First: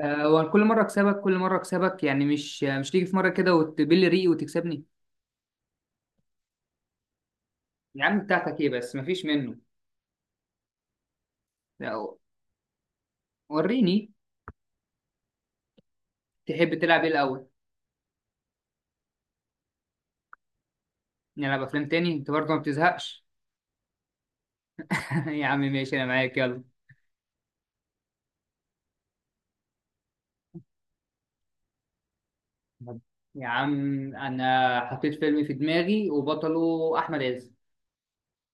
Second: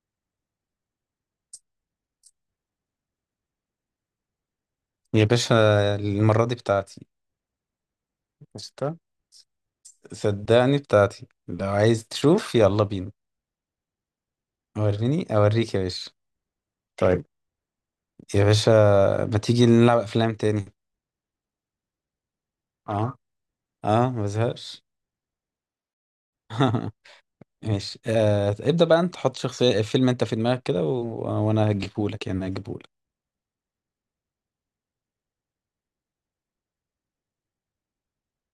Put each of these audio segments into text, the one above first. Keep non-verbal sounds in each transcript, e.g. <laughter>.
وكل مرة أكسبك كل مرة أكسبك، يعني مش تيجي في مرة كده وتبل ريقي وتكسبني. يا باشا، المرة دي بتاعتي. يا عم بتاعتك إيه؟ بس قشطة، مفيش منه. صدقني بتاعتي. لو عايز لا، تشوف يلا بينا. وريني. وريني أوريك يا باشا. تحب تلعب إيه طيب الأول؟ يا باشا، ما تيجي نلعب أفلام تاني. نلعب أفلام تاني؟ أنت برضه ما اه، بتزهقش؟ اه ما بزهقش. <laughs> يا عم ماشي، أنا معاك يلا. <laughs> ماشي، آه ابدأ بقى. انت حط شخصية فيلم انت في دماغك كده وانا هجيبهولك، يعني هجيبهولك. يا عم، أنا حطيت فيلم في دماغي وبطله أحمد عز.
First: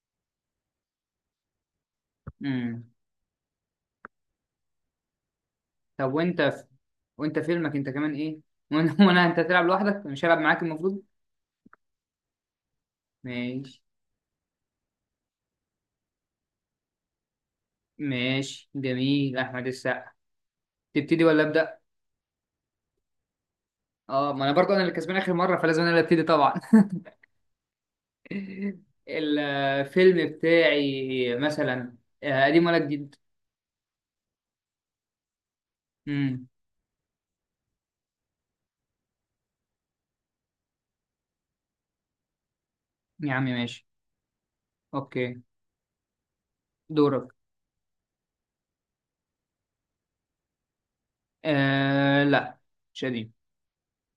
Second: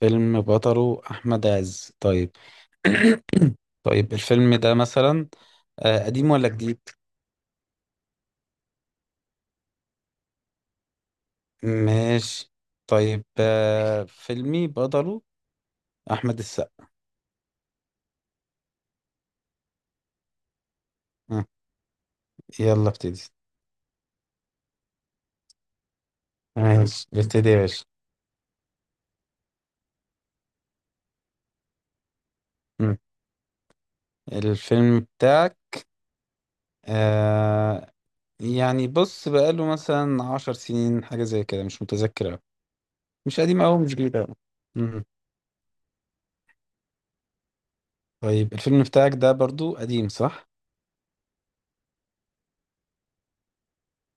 فيلم بطله أحمد عز، طيب. امم <coughs> <clears throat> طيب الفيلم ده مثلا آه طب قديم وأنت ولا جديد؟ وأنت فيلمك أنت كمان إيه؟ <laughs> وأنا أنت تلعب لوحدك، مش هلعب معاك المفروض. ماشي طيب، ماشي. آه فيلمي بطله احمد السقا. ماشي، جميل، أحمد السقا. تبتدي ولا آه. أبدأ؟ يلا ابتدي. اه، ما انا برضو انا اللي كسبان اخر مره، فلازم انا اللي ابتدي طبعا. ماشي ابتدي يا باشا. <laughs> الفيلم بتاعي مثلا آه، قديم ولا مم. جديد؟ الفيلم بتاعك امم آه يعني بص بقاله مثلا عشر سنين، حاجة زي كده، مش متذكر أوي. يا مش عمي قديم أوي ماشي. مش جديد أوي. مم. اوكي، دورك. طيب الفيلم بتاعك ده برضو قديم صح؟ آه لا، مش قديم.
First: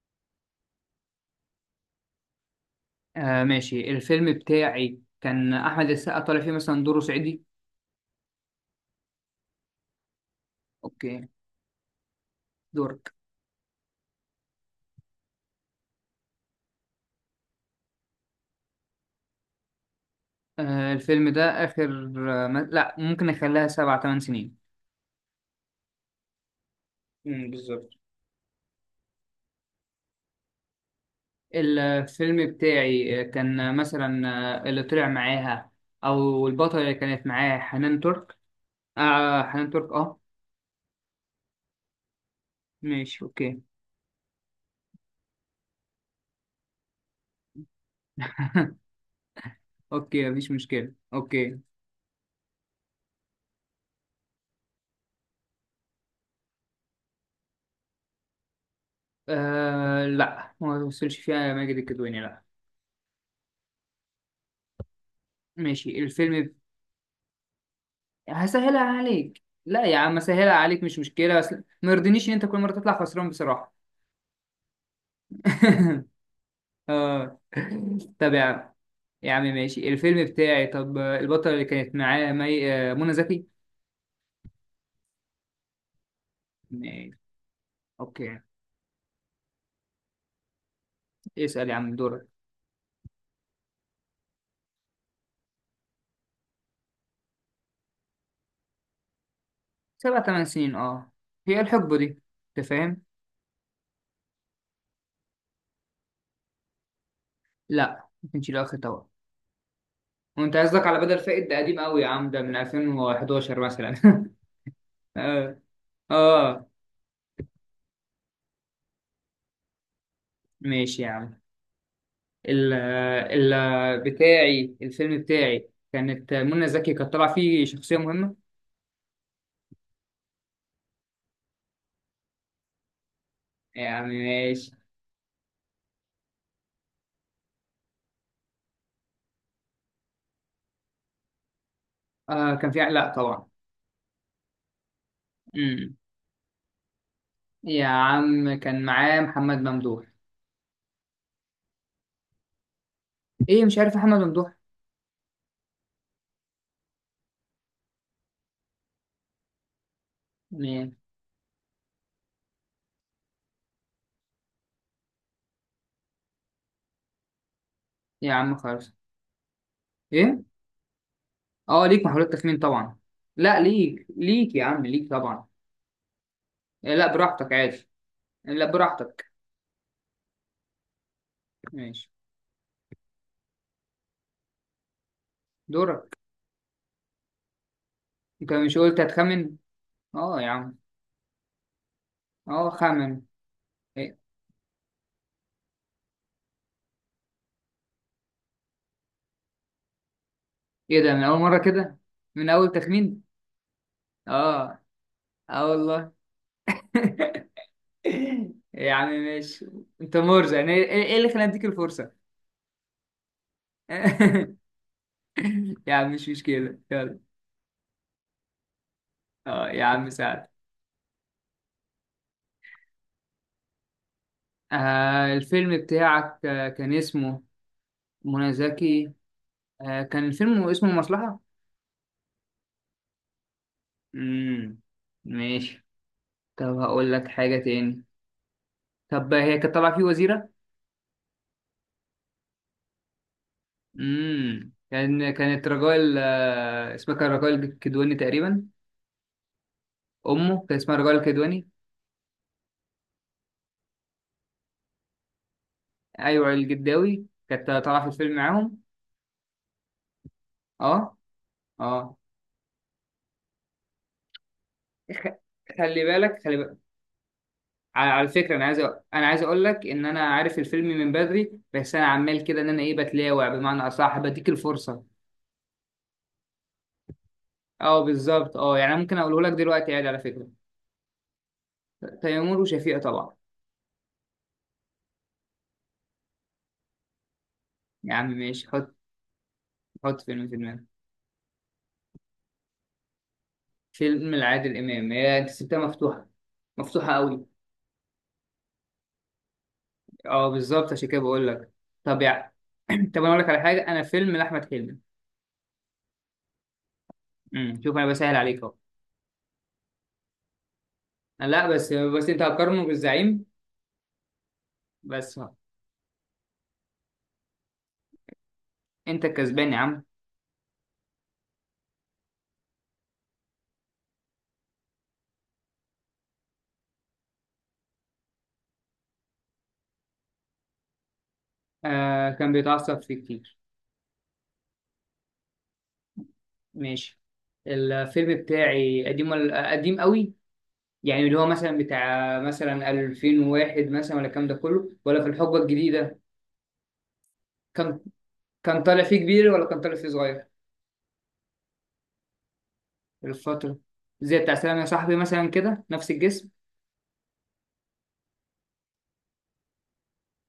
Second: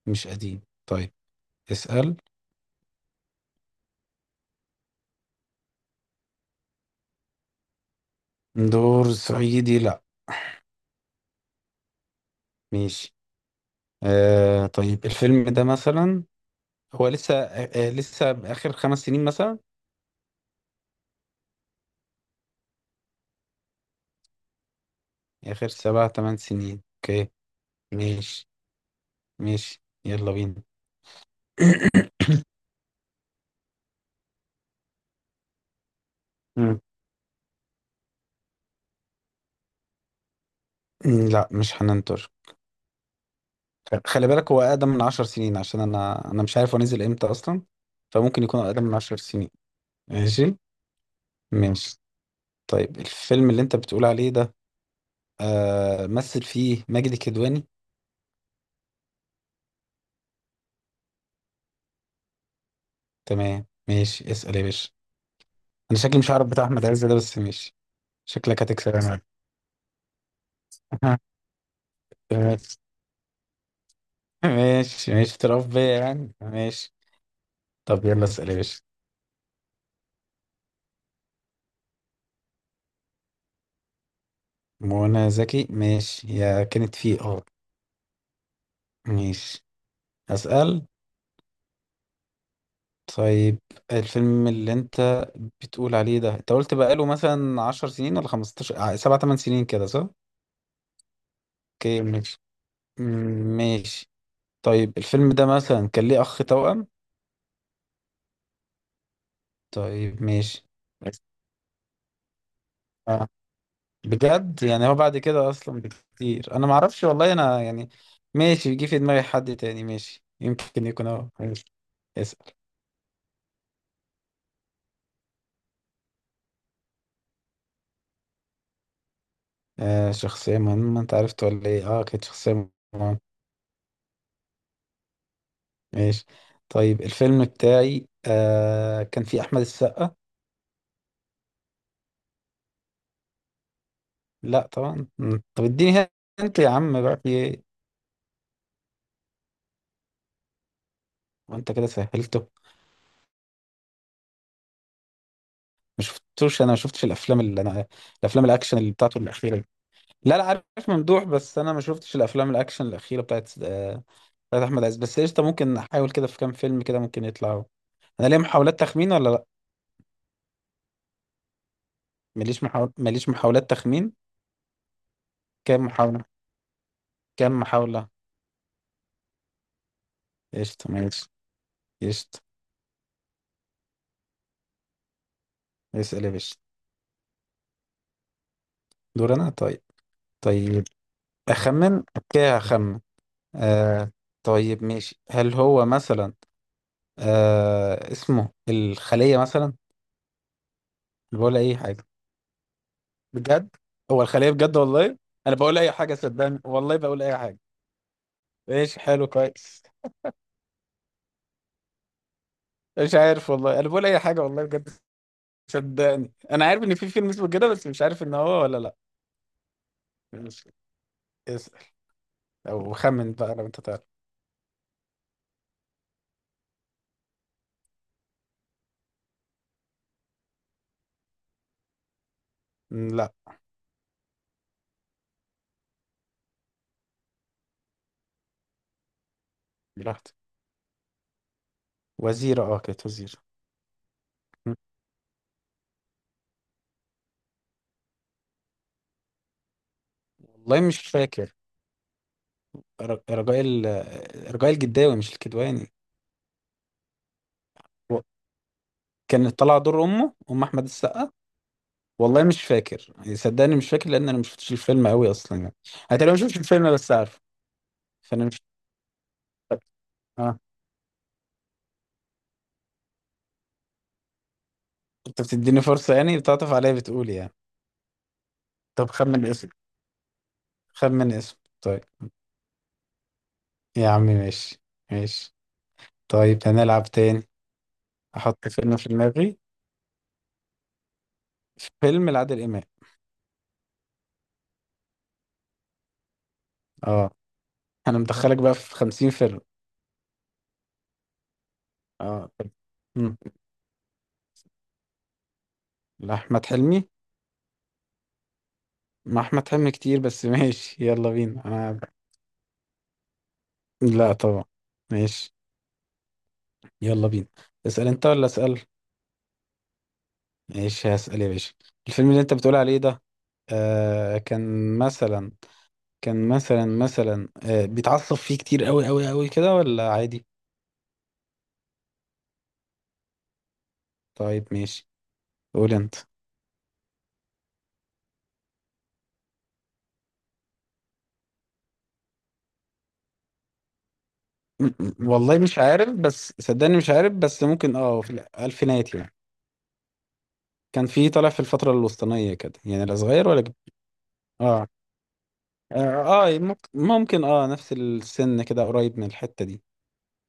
مش قديم طيب. اسأل. آه ماشي، الفيلم بتاعي كان احمد السقا طالع فيه مثلا دوره صعيدي. دور صعيدي، لا. اوكي، دورك. ماشي. آه طيب الفيلم ده مثلا هو لسه لسه آخر خمس سنين مثلا. آه الفيلم ده اخر آه ما... لا، ممكن اخليها سبع ثمان سنين. آخر سبع تمن سنين، اوكي. بالظبط. ماشي ماشي، يلا بينا. مم. الفيلم بتاعي كان مثلا اللي طلع معاها او البطلة اللي كانت معاها حنان ترك. آه حنان ترك اه. مم، لا مش حنان ترك. ماشي اوكي. خلي بالك، هو أقدم من عشر سنين، عشان أنا مش عارف هو نزل إمتى أصلا. فممكن يكون <laughs> أقدم من عشر سنين. اوكي مفيش ماشي مشكلة اوكي. ماشي. طيب الفيلم اللي أنت بتقول عليه ده، آه مثل فيه ماجد الكدواني. آه لا، ما وصلش فيها ماجد الكدواني، لا. تمام، ماشي، اسأل يا باشا. ماشي، أنا شكلي مش عارف بتاع أحمد عز ده بس ماشي. شكلك هسهلها هتكسب يا معلم. عليك، لا يا عم هسهلها عليك، مش مشكلة، <laughs> بس ما يرضينيش ان انت كل مرة ماشي تطلع خسران بصراحة. ماشي ماشي، تراب بيا <laughs> يعني، ماشي. اه. طب يلا طب يا اسأل يا عم، باشا. يا عم ماشي. الفيلم بتاعي، طب البطلة اللي كانت معاه مي... آه، منى زكي. منى زكي، ماشي، يا كانت ماشي فيه اه. اوكي. ماشي. أسأل. اسأل يا عم دورك. طيب الفيلم اللي انت بتقول عليه ده، انت قلت بقاله مثلا عشر سنين ولا خمستاشر سبعة تمن سنين كده صح؟ سبع تمن سنين اه، هي الحقبة اوكي دي. ماشي. انت فاهم؟ مم، ماشي. طيب الفيلم ده مثلا كان ليه أخ توأم؟ لا ما كانش له اخر طبعا. طيب وانت ماشي. قصدك على بدل بس. فائد؟ ده قديم قوي يا عم، ده من آه. 2011 مثلا. <laughs> بجد يعني هو بعد كده اه. أصلا بكتير أنا اه معرفش، والله أنا يعني. ماشي، جه في دماغي حد تاني، ماشي يمكن ماشي يكون يا هو، عم. ماشي. اسأل. ال بتاعي، الفيلم بتاعي كانت منى زكي كانت طالعة فيه شخصية مهمة. آه شخصية مهمة، أنت عرفت ولا إيه؟ أه كانت شخصية مهمة. يا عم ماشي. ماشي. طيب الفيلم بتاعي آه كان فيه أحمد السقا. آه كان في، لا طبعا. لا طبعا. مم. طب امم اديني. انت يا عم بقى في ايه؟ يا عم كان معاه محمد ممدوح. وانت كده سهلته. ايه مش عارف محمد ممدوح ما شفتوش، انا ما شفتش الافلام الاكشن اللي بتاعته الاخيره دي. لا لا عارف. مين؟ ممدوح، بس انا ما شفتش الافلام الاكشن الاخيره بتاعت بتاعت احمد عز. بس قشطه، ممكن احاول كده في كام فيلم كده، ممكن يطلعوا. انا يا ليا عم محاولات خالص. تخمين ولا لا؟ ايه، اه ليك محاولات تخمين طبعا. ماليش لا محاولات ليك، تخمين. ليك يا عم، ليك طبعا. كام محاوله؟ إيه، لا براحتك كام عادي. محاوله؟ آه، لا براحتك. قشطه ماشي. ماشي. قشطه. دورك. اسال يا باشا. انت مش قلت دور انا هتخمن؟ طيب. اه يا عم. طيب أخمن، أوكي اه أخمن. خمن. آه ايه. طيب ماشي، هل هو مثلا آه اسمه الخلية مثلا؟ إيه ده من اول أنا مرة بقول أي كده؟ حاجة. من اول تخمين؟ بجد، هو الخلية بجد اه. والله؟ أنا اه بقول أي والله. حاجة صدقني، والله بقول أي حاجة. <laughs> يا ماشي عم حلو ماشي. كويس. انت مرزق، يعني ايه إيه اللي خلاني اديك الفرصة؟ مش عارف والله، أنا بقول أي حاجة والله <laughs> بجد. يا عم مش صدقني أنا مشكلة عارف إن في يلا. فيلم اسمه كده بس مش عارف إن هو ولا لأ. اه يا عم سعد. ماشي، اسأل. أو خمن بقى لو أنت تعرف. آه الفيلم بتاعك آه، كان اسمه منى زكي آه كان الفيلم اسمه المصلحة. م، لأ. امم ماشي. طب هقول لك حاجة تاني، طب هي كانت طالعة فيه براحتك. وزيرة. وزيرة، أه كانت وزيرة. م، كان كانت رجال آه اسمها كان رجال الكدواني تقريبا. أمه كان والله اسمها مش رجال فاكر. الكدواني. ر- رجاء ال... رجاء الجداوي مش الكدواني. أيوة الجداوي كانت طالعة في و- الفيلم معاهم. كان طلع دور امه، ام احمد اه. السقا. اه. والله مش فاكر يعني، صدقني مش فاكر، لان انا مش شفتش الفيلم قوي خ- اصلا يعني. خلي انا تقريبا ما بالك، شفتش خلي بالك. الفيلم بس عارف. على على فانا فكرة، مش أنا عايز أنا عايز أقول لك فاكر. إن أنا عارف اه، الفيلم من بدري، بس أنا عمال كده إن أنا إيه بتلاوع، بمعنى أصح بديك الفرصة. انت بتديني فرصه يعني، بتعطف عليا، بتقول يعني. اه بالظبط، اه يعني أنا طب ممكن أقوله خمن لك اسم، دلوقتي عادي على فكرة. خمن اسم طيب. تيمور وشفيقة طبعا. يا عم ماشي ماشي. طيب هنلعب تاني. يا عم ماشي، احط حط. فيلم في دماغي. حط فيلم في دماغك. فيلم لعادل امام. فيلم لعادل إمام، هي أنت سبتها مفتوحة، مفتوحة اه قوي. انا مدخلك بقى في 50 فيلم. أه بالظبط عشان كده بقول لك. طب يا اه طب. <clears throat> طب أنا مم. أقول لك على حاجة، أنا فيلم لأحمد حلمي. لأحمد حلمي. شوف أنا بسهل عليك أهو. مع احمد حلمي كتير بس <laughs> ماشي يلا بينا لا بس انا. بس أنت هتقارنه بالزعيم. لا طبعا. بس أهو. ماشي يلا بينا، اسأل انت ولا اسأل؟ أنت الكسبان يا عم. ماشي هسأل يا باشا. الفيلم اللي انت بتقول عليه ده، آه كان مثلا، كان مثلا آه بيتعصب فيه كتير قوي قوي قوي كده ولا عادي؟ آه كان بيتعصب فيه كتير. طيب ماشي. قول انت. ماشي. الفيلم بتاعي قديم ولا قديم قوي؟ يعني اللي هو مثلا بتاع مثلا 2001 مثلا ولا الكلام ده كله، ولا في الحقبة والله مش عارف، الجديدة؟ بس صدقني مش عارف، بس ممكن كان، اه في كان طالع الألفينات فيه يعني. كبير ولا كان طالع فيه صغير؟ كان فيه طالع في الفترة الوسطانية كده يعني، لا صغير ولا كبير. الفترة، زي بتاع سلام يا اه صاحبي مثلا كده، نفس اه. الجسم. آه، ممكن ممكن اه نفس السن كده، قريب من الحتة دي.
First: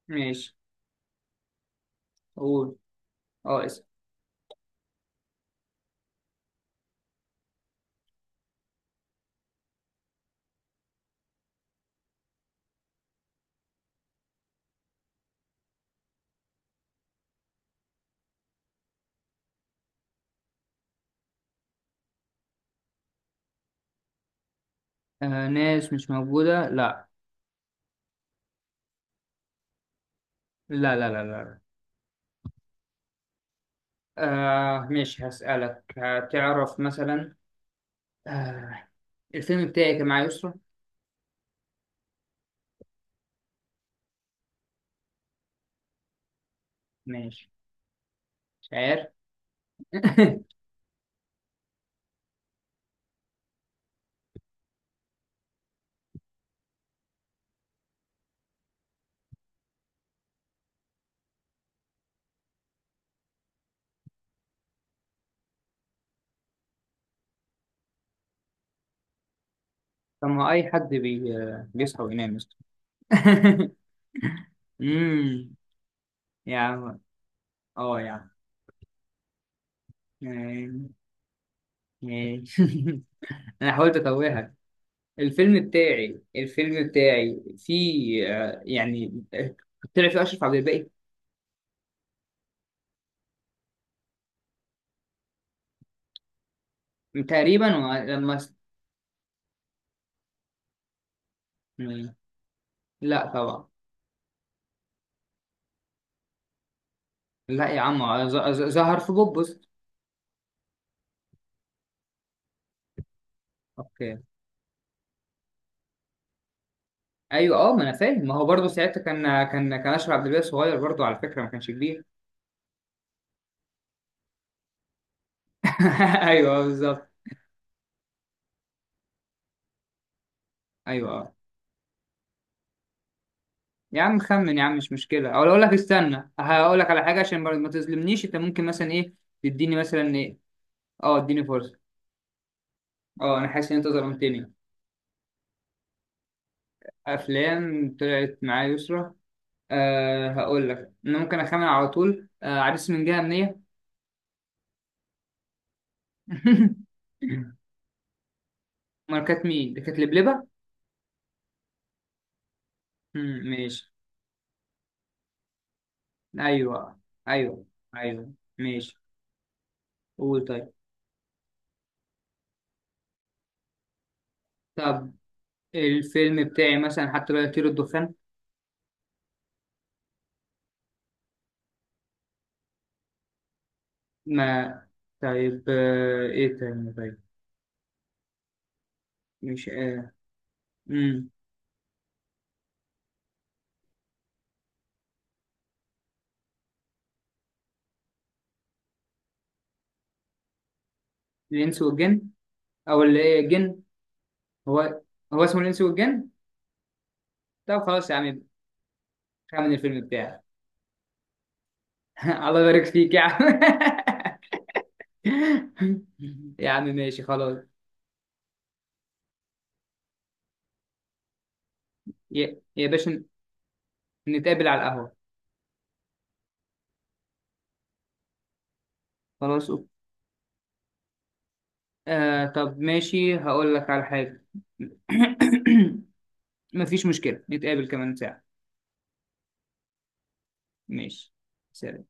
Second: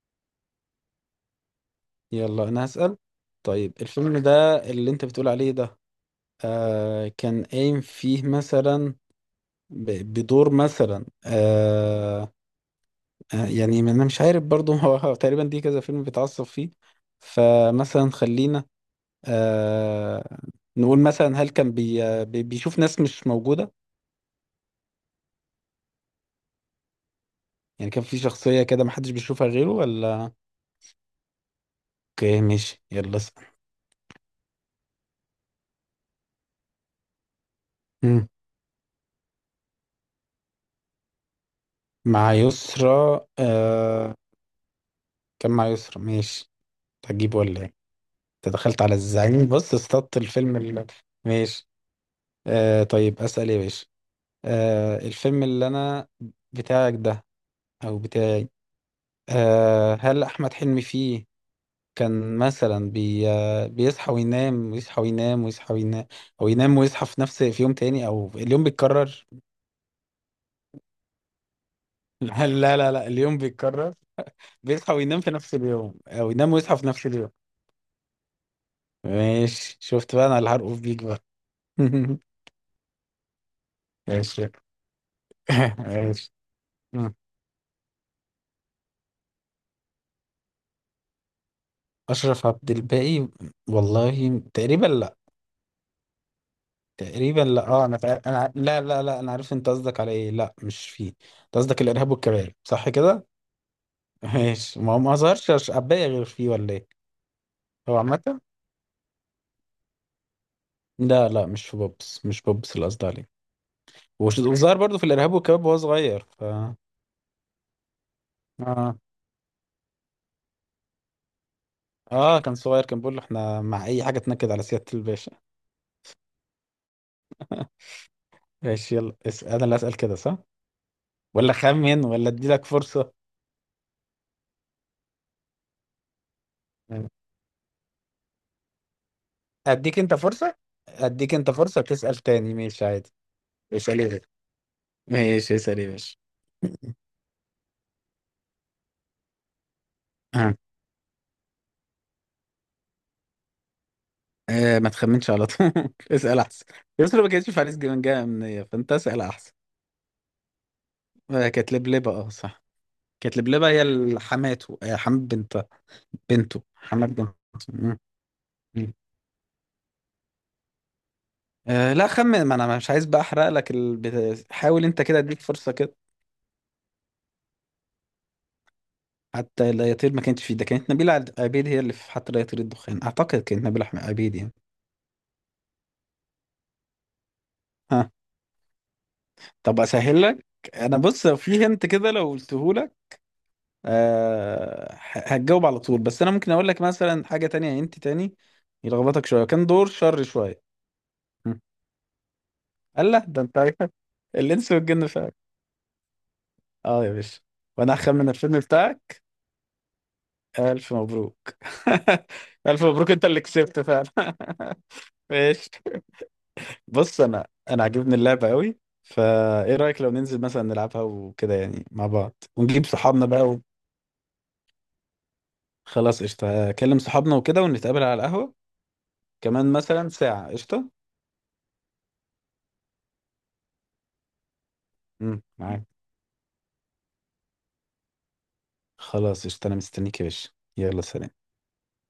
ماشي. يلا انا قول. هسأل. اه طيب اسم. الفيلم ده اللي انت بتقول عليه ده، آه كان قايم فيه مثلا بدور مثلا آه آه، يعني ما انا مش عارف برضو <laughs> هو تقريبا دي كذا فيلم بيتعصب فيه. فمثلا خلينا آه نقول مثلا هل كان بيشوف ناس مش موجودة؟ آه ناس مش موجودة؟ لا يعني كان في شخصية كده محدش بيشوفها غيره ولا؟ لا لا لا لا. اوكي ماشي، يلا آه ماشي هسألك هتعرف مثلا. اسأل. آه الفيلم بتاعي كان مع يسرا. مع يسرا. آه، كان مع يسرا، ماشي. تجيب ماشي. ولا ايه؟ انت مش دخلت على عارف. الزعيم، بص اصطدت <laughs> الفيلم اللي... ماشي. آه، طيب اسأل إيه يا باشا. آه، الفيلم اللي انا بتاعك ده، او بتاعي، آه، هل احمد حلمي فيه كان مثلا بي... آه، بيصحى وينام، ويصحى وينام، ويصحى وينام، او ينام ويصحى في نفس في يوم تاني، او اليوم بيتكرر؟ طب ما أي حد بيصحى وينام، <laughs> يسرا. لا لا لا، اليوم <laughs> بيتكرر. بيصحى وينام في امم نفس اليوم، او ينام يا ويصحى في عم. نفس اليوم. اه يا عم. ماشي، شفت بقى انا اللي هرقف آه، بيك بقى. <laughs> ماشي. <laughs> انا حاولت ماشي. اتوهك. الفيلم <laughs> بتاعي ماشي. الفيلم مم. بتاعي فيه طلع فيه أشرف عبد الباقي. اشرف عبد الباقي؟ والله تقريبا لا. تقريبا لا، تقريبا اه و- انا لما س- لا لا لا، انا عارف انت قصدك على ايه، لا مش فيه. انت قصدك الارهاب م- والكباب صح لا كده؟ طبعا. <laughs> ماشي، ما هو ما ظهرش عباية غير فيه ولا ايه؟ لا يا هو عم، عامة ظهر في بوبس. لا لا، مش في بوبس، مش بوبس اللي قصدي عليه. اوكي. <laughs> وظهر برضه في الارهاب والكباب وهو صغير ف. ايوه اه، ما انا فاهم، ما هو برضه اه ساعتها كان اشرف عبد الباقي صغير برضه، على فكره ما كانش كبير. اه كان صغير، كان بيقول له احنا مع اي حاجه تنكد على سياده الباشا. <laughs> ايوه آه، بالظبط. <laughs> ماشي يلا انا اللي اسال كده صح ايوه اه. ولا خمن ولا ادي لك فرصه؟ يا عم خمن يا عم، مش مشكله، او اقول لك استنى هقول لك على حاجه عشان ما ما تظلمنيش، انت ممكن مثلا ايه تديني اديك مثلا انت ايه. فرصه، اه اديك اديني انت فرصه، فرصه تسال تاني، ماشي عادي. اه انا حاسس ان انت اسال ايه ظلمتني. ماشي، اسال ايه ماشي. أفلام طلعت معايا يسرا. أه آه. هقول لك أنا ممكن أخمن على طول، أه عريس من جهة أمنية. آه ما تخمنش على طول <laughs> اسال احسن. <laughs> يسرا ما كانتش في عريس جبان جايه منيا، فانت اسال أمال كانت احسن. مين؟ دي كانت لبلبة؟ آه كانت لبلبه اه صح. كانت مم، لبلبه، هي ماشي. حماته. آه حماد بنت، بنته، أيوه. حماد بنته. أيوه. مم. أيوه مم. ماشي. قول طيب. آه لا خمن، ما انا مش عايز بقى احرق لك حاول انت طب كده اديك فرصه كده. الفيلم بتاعي مثلا حتى لو يطير الدخان. حتى الأياطير ما كانتش فيه، ده كانت نبيلة عبيد هي اللي في حتى الأياطير الدخان. أعتقد كانت نبيلة أحمد عبيد يعني. ما طيب، آه، إيه تاني طيب؟ ها؟ مش طب آه. أسهل لك. أنا بص مم. في هنت كده لو قلته لك أه هتجاوب على طول، بس أنا ممكن أقول لك مثلا حاجة تانية هنت تاني يلخبطك شوية، كان دور شر شوية. هم. الإنس والجن، أو اللي الله إيه ده أنت عارف. الجن. <laughs> الإنس هو، والجن فعلا. هو اسمه الإنس والجن؟ أه يا باشا. طب وأنا خلاص يا هخمن عم، الفيلم بتاعك. خمن الفيلم بتاعي. ألف مبروك. <laughs> <laughs> الله ألف يبارك مبروك، فيك يا أنت اللي عم. كسبت فعلا. <laughs> ماشي. <laughs> يا عم بص ماشي انا خلاص. انا عاجبني اللعبه قوي. فايه رايك لو ننزل مثلا نلعبها وكده يعني مع بعض، يا، ونجيب يا باشا، صحابنا بقى؟ نتقابل على القهوة. وخلاص قشطه، اكلم صحابنا وكده، ونتقابل على القهوه خلاص كمان أوك- مثلا ساعه، قشطه. آه طب ماشي هقول لك على حاجة. <clears throat> معاك. <coughs> مفيش مشكلة، نتقابل كمان ساعة. خلاص قشطه، انا مستنيك يا باشا. يلا سلام. ماشي. سلام.